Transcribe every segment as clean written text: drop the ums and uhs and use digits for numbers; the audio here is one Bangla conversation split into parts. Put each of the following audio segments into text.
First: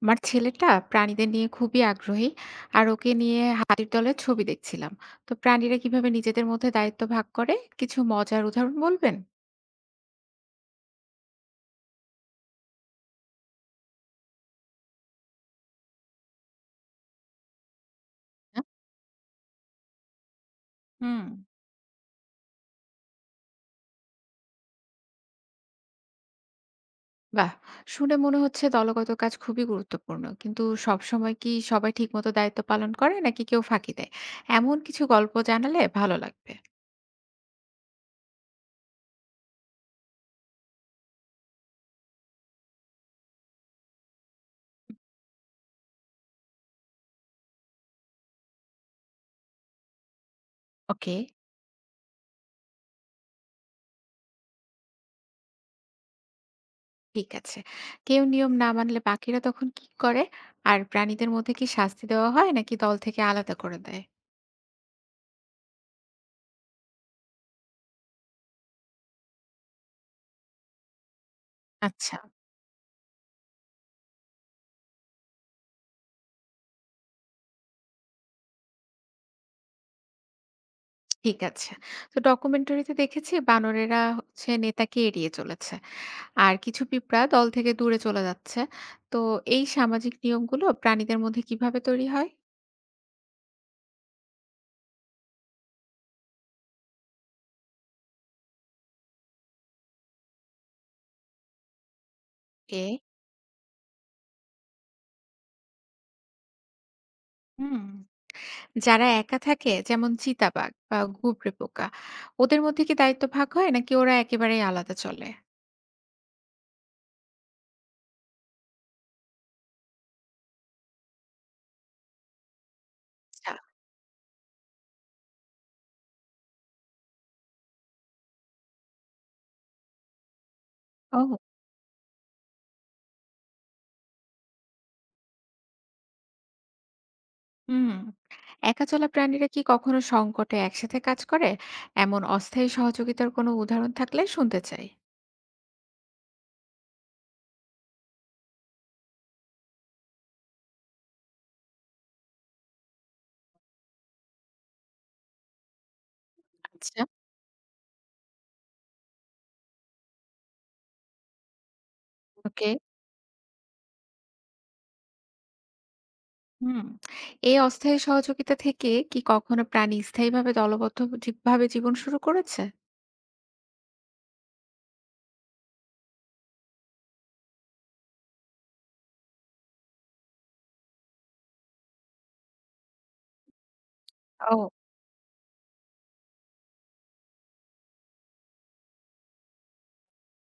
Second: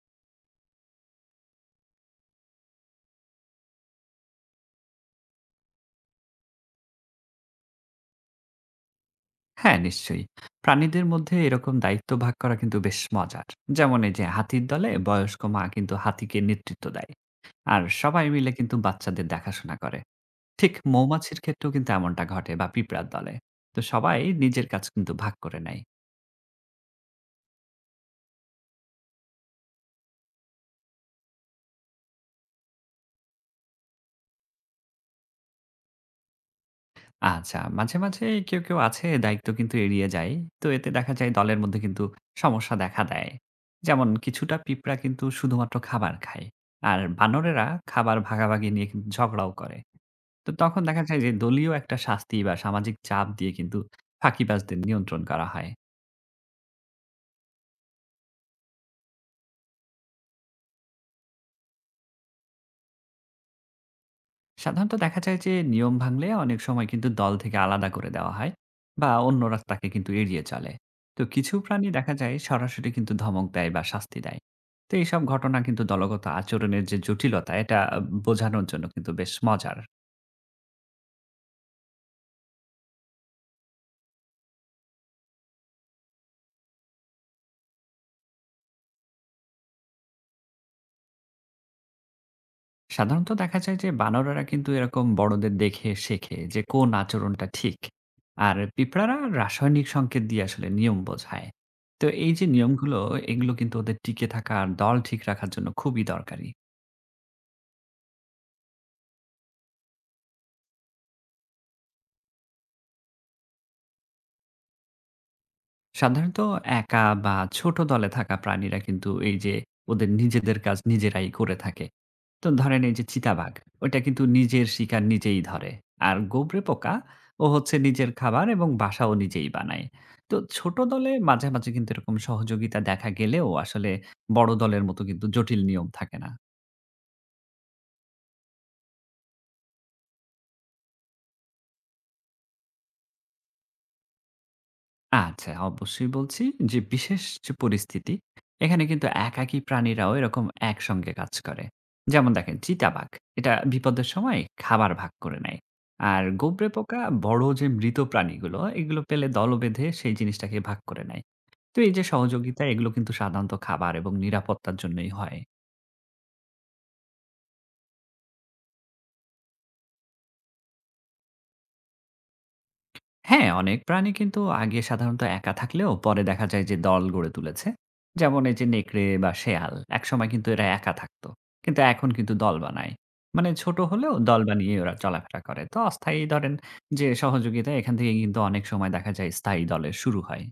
আমার ছেলেটা প্রাণীদের নিয়ে খুবই আগ্রহী, আর ওকে নিয়ে হাতির দলের ছবি দেখছিলাম। তো প্রাণীরা কিভাবে নিজেদের মধ্যে দায়িত্ব ভাগ করে, কিছু মজার উদাহরণ বলবেন? হ্যাঁ, নিশ্চয়ই। প্রাণীদের মধ্যে এরকম দায়িত্ব ভাগ করা কিন্তু বেশ মজার। যেমন এই যে হাতির দলে বয়স্ক মা কিন্তু হাতিকে নেতৃত্ব দেয়। আর সবাই মিলে হ্যাঁ? কিন্তু বাচ্চাদের দেখাশোনা করে। ঠিক হুম। মৌমাছির ক্ষেত্রেও কিন্তু এমনটা ঘটে বা পিঁপড়ার দলে। তো সবাই নিজের কাজ কিন্তু ভাগ করে নেয়। বাহ। শুনে মনে হচ্ছে দলগত কাজ খুবই গুরুত্বপূর্ণ, কিন্তু সবসময় কি সবাই ঠিকমতো দায়িত্ব পালন করে নাকি কেউ ফাঁকি দেয়? এমন কিছু গল্প জানালে ভালো লাগবে। আচ্ছা, মাঝে মাঝে কেউ আছে দায়িত্ব কিন্তু এড়িয়ে যায়। তো এতে দেখা যায় দলের মধ্যে কিন্তু সমস্যা দেখা দেয়। যেমন কিছুটা পিঁপড়া কিন্তু শুধুমাত্র খাবার খায়। আর বানরেরা খাবার ভাগাভাগি নিয়ে কিন্তু ঝগড়াও করে। তো তখন দেখা ওকে। যায় যে দলীয় একটা শাস্তি বা সামাজিক চাপ দিয়ে কিন্তু ফাঁকিবাজদের নিয়ন্ত্রণ করা হয়। ঠিক আছে। কেউ নিয়ম না মানলে বাকিরা তখন কি করে? আর প্রাণীদের মধ্যে কি শাস্তি দেওয়া হয় নাকি দল থেকে আলাদা করে দেয়? সাধারণত দেখা যায় যে নিয়ম ভাঙলে অনেক সময় কিন্তু দল থেকে আলাদা করে দেওয়া হয় বা অন্যরা তাকে কিন্তু এড়িয়ে চলে। তো কিছু প্রাণী দেখা আচ্ছা যায় সরাসরি কিন্তু ধমক দেয় বা শাস্তি দেয়। তো এইসব ঘটনা কিন্তু দলগত আচরণের যে জটিলতা এটা বোঝানোর জন্য কিন্তু বেশ মজার। ঠিক আছে। তো ডকুমেন্টারিতে দেখেছি বানরেরা হচ্ছে নেতাকে এড়িয়ে চলেছে। আর কিছু পিঁপড়া দল থেকে দূরে চলে যাচ্ছে। তো এই সামাজিক নিয়মগুলো প্রাণীদের মধ্যে কিভাবে তৈরি হয়? সাধারণত দেখা যায় যে বানরেরা কিন্তু এরকম বড়দের দেখে শেখে যে কোন আচরণটা ঠিক। আর পিঁপড়ারা রাসায়নিক সংকেত দিয়ে আসলে নিয়ম বোঝায়। তো এই যে ওকে। নিয়মগুলো এগুলো কিন্তু ওদের টিকে থাকা আর দল ঠিক রাখার জন্য খুবই দরকারি। হুম। যারা একা থাকে যেমন চিতাবাঘ বা ঘুবড়ে পোকা, ওদের মধ্যে কি দায়িত্ব ভাগ হয় নাকি ওরা একেবারেই আলাদা চলে? সাধারণত একা বা ছোট দলে থাকা প্রাণীরা কিন্তু এই যে ওদের নিজেদের কাজ নিজেরাই করে থাকে। তো ধরেন এই যে চিতাবাঘ, আচ্ছা। ওটা কিন্তু নিজের শিকার নিজেই ধরে। আর গোবরে পোকা ও হচ্ছে নিজের খাবার এবং বাসাও নিজেই বানায়। তো ছোট দলে ও। মাঝে মাঝে কিন্তু এরকম সহযোগিতা দেখা গেলেও আসলে বড় দলের মতো কিন্তু জটিল নিয়ম থাকে না। হুম। একা চলা প্রাণীরা কি কখনো সংকটে একসাথে কাজ করে? এমন অস্থায়ী সহযোগিতার কোনো উদাহরণ থাকলে শুনতে চাই। আচ্ছা, অবশ্যই বলছি যে বিশেষ যে পরিস্থিতি, এখানে কিন্তু একাকী প্রাণীরাও এরকম একসঙ্গে কাজ করে। যেমন দেখেন চিতাবাঘ, এটা বিপদের সময় খাবার ভাগ করে নেয়। আর গোবরে পোকা আচ্ছা। বড় যে মৃত প্রাণীগুলো, এগুলো পেলে দল বেঁধে সেই জিনিসটাকে ভাগ করে নেয়। তো এই যে সহযোগিতা, ওকে। এগুলো কিন্তু সাধারণত খাবার এবং নিরাপত্তার জন্যই হয়। হুম। এই অস্থায়ী সহযোগিতা থেকে কি কখনো প্রাণী স্থায়ীভাবে দলবদ্ধ জি ভাবে জীবন শুরু করেছে? হ্যাঁ, অনেক প্রাণী কিন্তু আগে সাধারণত একা থাকলেও পরে দেখা যায় যে দল গড়ে তুলেছে। যেমন এই যে নেকড়ে বা শেয়াল, একসময় কিন্তু এরা একা থাকতো। কিন্তু এখন কিন্তু দল বানায়। মানে ছোট হলেও দল ও। বানিয়ে ওরা চলাফেরা করে। তো অস্থায়ী ধরেন যে সহযোগিতা এখান থেকে কিন্তু অনেক সময় দেখা যায় স্থায়ী দলের শুরু হয়।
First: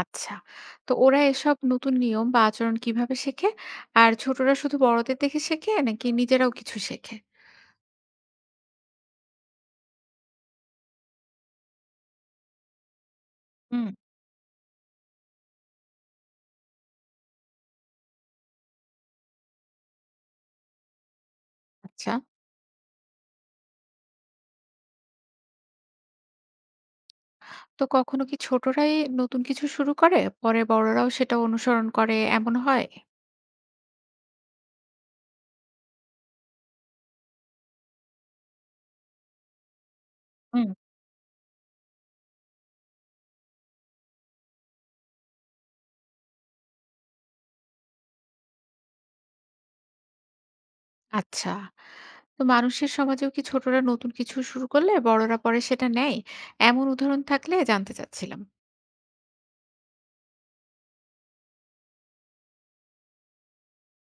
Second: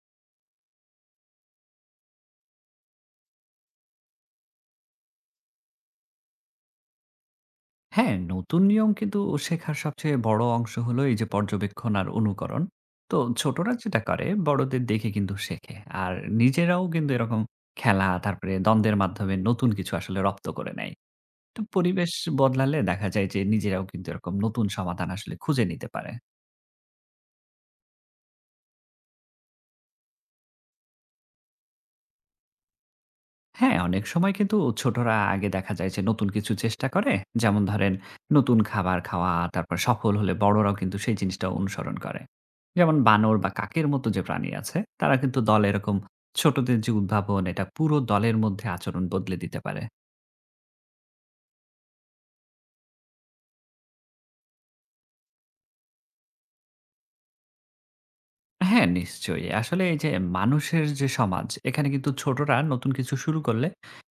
আচ্ছা। তো ওরা এসব নতুন নিয়ম বা আচরণ কিভাবে শেখে? আর ছোটরা শুধু বড়দের দেখে শেখে নাকি নিজেরাও কিছু শেখে? হ্যাঁ, নতুন নিয়ম কিন্তু শেখার সবচেয়ে বড় অংশ হলো এই যে পর্যবেক্ষণ আর অনুকরণ। তো ছোটরা হুম। যেটা করে বড়দের দেখে কিন্তু শেখে। আর নিজেরাও কিন্তু এরকম খেলা, তারপরে দ্বন্দ্বের মাধ্যমে নতুন কিছু আসলে রপ্ত করে নেয়। তো পরিবেশ আচ্ছা। বদলালে দেখা যায় যে নিজেরাও কিন্তু এরকম নতুন সমাধান আসলে খুঁজে নিতে পারে। তো কখনো কি ছোটরাই নতুন কিছু শুরু করে, পরে বড়রাও সেটা অনুসরণ করে এমন হয়? হ্যাঁ, অনেক সময় কিন্তু ছোটরা আগে দেখা যায় যে নতুন কিছু চেষ্টা করে। যেমন ধরেন নতুন খাবার খাওয়া, তারপর সফল হলে হুম। বড়রাও কিন্তু সেই জিনিসটা অনুসরণ করে। যেমন বানর বা কাকের মতো যে প্রাণী আছে, তারা কিন্তু দলে এরকম ছোটদের যে উদ্ভাবন এটা পুরো দলের মধ্যে আচরণ বদলে দিতে পারে। আচ্ছা। তো মানুষের সমাজেও কি ছোটরা নতুন কিছু শুরু করলে বড়রা পরে সেটা নেয়? এমন উদাহরণ থাকলে জানতে চাচ্ছিলাম। হ্যাঁ, নিশ্চয়ই। আসলে এই যে মানুষের যে সমাজ, এখানে কিন্তু ছোটরা নতুন কিছু শুরু করলে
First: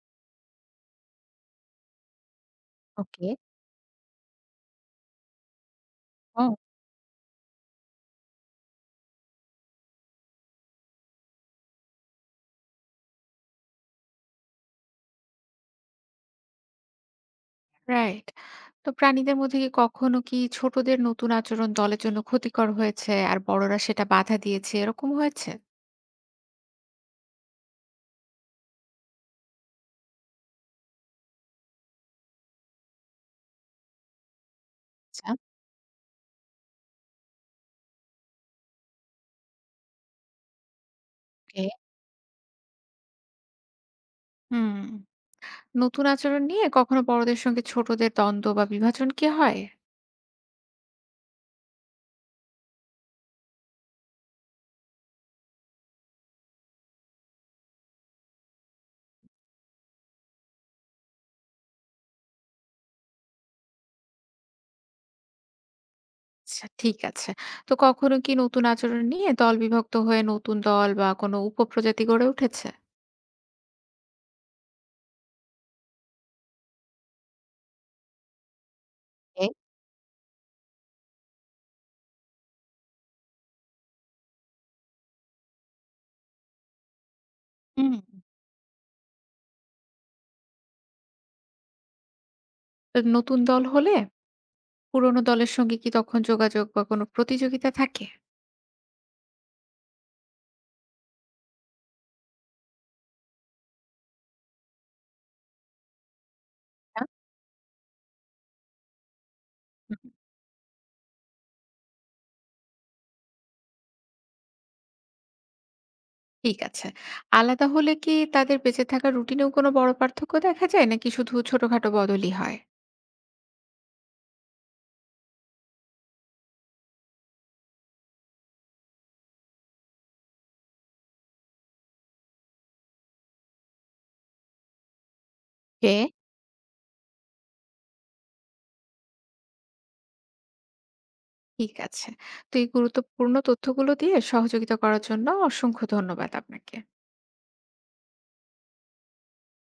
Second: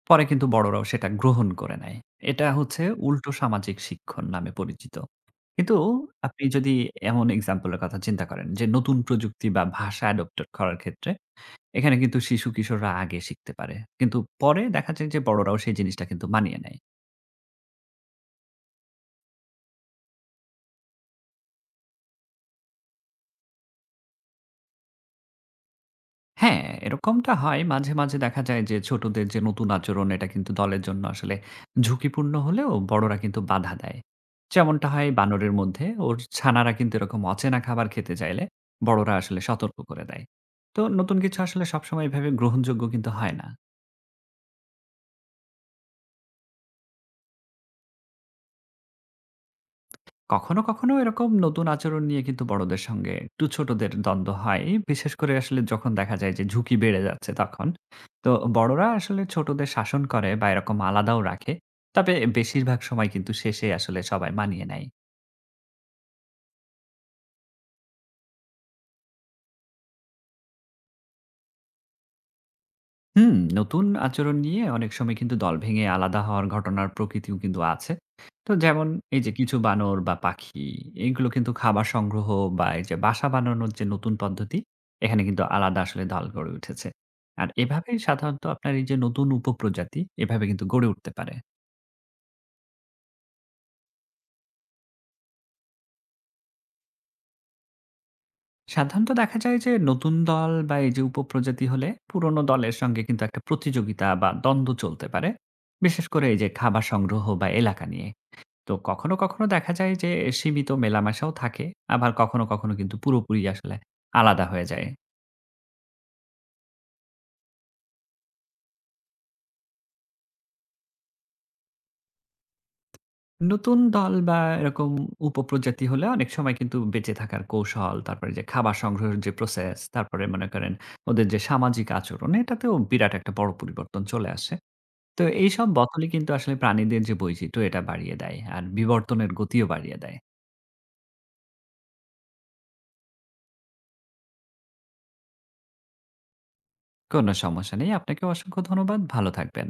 পরে কিন্তু বড়রাও সেটা গ্রহণ করে নেয়। এটা হচ্ছে উল্টো ওকে। সামাজিক শিক্ষণ নামে পরিচিত। কিন্তু আপনি যদি এমন এক্সাম্পল এর কথা চিন্তা করেন যে নতুন প্রযুক্তি বা ভাষা অ্যাডপ্টেড করার ক্ষেত্রে এখানে কিন্তু শিশু-কিশোররা আগে শিখতে পারে। কিন্তু পরে দেখা যায় যে বড়রাও সেই জিনিসটা কিন্তু মানিয়ে নেয়। রাইট। তো প্রাণীদের মধ্যে কি কখনো ছোটদের নতুন আচরণ দলের জন্য ক্ষতিকর হয়েছে আর বড়রা সেটা বাধা দিয়েছে এরকম হয়েছে? হ্যাঁ, এরকমটা হয়। মাঝে মাঝে দেখা যায় যে ছোটদের যে নতুন আচরণ এটা কিন্তু দলের জন্য আসলে ঝুঁকিপূর্ণ হলেও বড়রা কিন্তু বাধা দেয়। যেমনটা হয় আচ্ছা, বানরের মধ্যে ওর ছানারা কিন্তু এরকম অচেনা খাবার খেতে চাইলে বড়রা আসলে সতর্ক করে দেয়। তো নতুন কিছু আসলে ওকে। সবসময় এভাবে গ্রহণযোগ্য কিন্তু হয় না। হুম। নতুন আচরণ নিয়ে কখনো বড়দের সঙ্গে ছোটদের দ্বন্দ্ব বা বিভাজন কি হয়? কখনো কখনো এরকম নতুন আচরণ নিয়ে কিন্তু বড়দের সঙ্গে একটু ছোটদের দ্বন্দ্ব হয়। বিশেষ করে আসলে যখন দেখা যায় যে ঝুঁকি বেড়ে যাচ্ছে তখন। তো বড়রা আসলে ছোটদের শাসন করে বা এরকম আলাদাও রাখে। তবে বেশিরভাগ সময় কিন্তু শেষে আসলে সবাই মানিয়ে নেয়। আচ্ছা ঠিক আছে। তো কখনো কি নতুন আচরণ নিয়ে দল বিভক্ত হয়ে নতুন দল বা কোনো উপপ্রজাতি গড়ে উঠেছে? হুম, নতুন আচরণ নিয়ে অনেক সময় কিন্তু দল ভেঙে আলাদা হওয়ার ঘটনার প্রকৃতিও কিন্তু আছে। তো যেমন এই যে ওকে। কিছু বানর বা পাখি এগুলো কিন্তু খাবার সংগ্রহ বা এই যে বাসা বানানোর যে নতুন পদ্ধতি, এখানে কিন্তু আলাদা আসলে দল গড়ে উঠেছে। আর হুম। এভাবেই সাধারণত আপনার এই যে নতুন উপপ্রজাতি এভাবে কিন্তু গড়ে উঠতে পারে। তো নতুন দল হলে পুরোনো দলের সঙ্গে কি তখন যোগাযোগ বা কোনো প্রতিযোগিতা থাকে? সাধারণত দেখা যায় যে নতুন দল বা এই যে উপপ্রজাতি হলে পুরনো দলের সঙ্গে কিন্তু একটা প্রতিযোগিতা বা দ্বন্দ্ব চলতে পারে। বিশেষ করে এই যে খাবার সংগ্রহ বা এলাকা নিয়ে। তো কখনো কখনো দেখা যায় আচ্ছা। যে সীমিত মেলামেশাও থাকে। আবার কখনো কখনো কিন্তু পুরোপুরি আসলে আলাদা হয়ে যায়। ঠিক আছে। আলাদা হলে কি তাদের বেঁচে থাকার রুটিনেও কোনো বড় পার্থক্য দেখা যায়? নাকি শুধু ছোটখাটো বদলই হয়? নতুন দল বা এরকম উপপ্রজাতি হলে অনেক সময় কিন্তু বেঁচে থাকার কৌশল, তারপরে যে খাবার সংগ্রহের যে প্রসেস, তারপরে মনে করেন ওদের যে সামাজিক আচরণ, এটাতেও বিরাট একটা বড় পরিবর্তন চলে আসে। তো এইসব কে? বদলই কিন্তু আসলে প্রাণীদের যে বৈচিত্র্য, এটা বাড়িয়ে দেয়। আর বিবর্তনের গতিও বাড়িয়ে দেয়। ঠিক আছে। তো এই গুরুত্বপূর্ণ তথ্যগুলো দিয়ে সহযোগিতা করার জন্য অসংখ্য ধন্যবাদ আপনাকে। কোনো সমস্যা নেই। আপনাকেও অসংখ্য ধন্যবাদ। ভালো থাকবেন।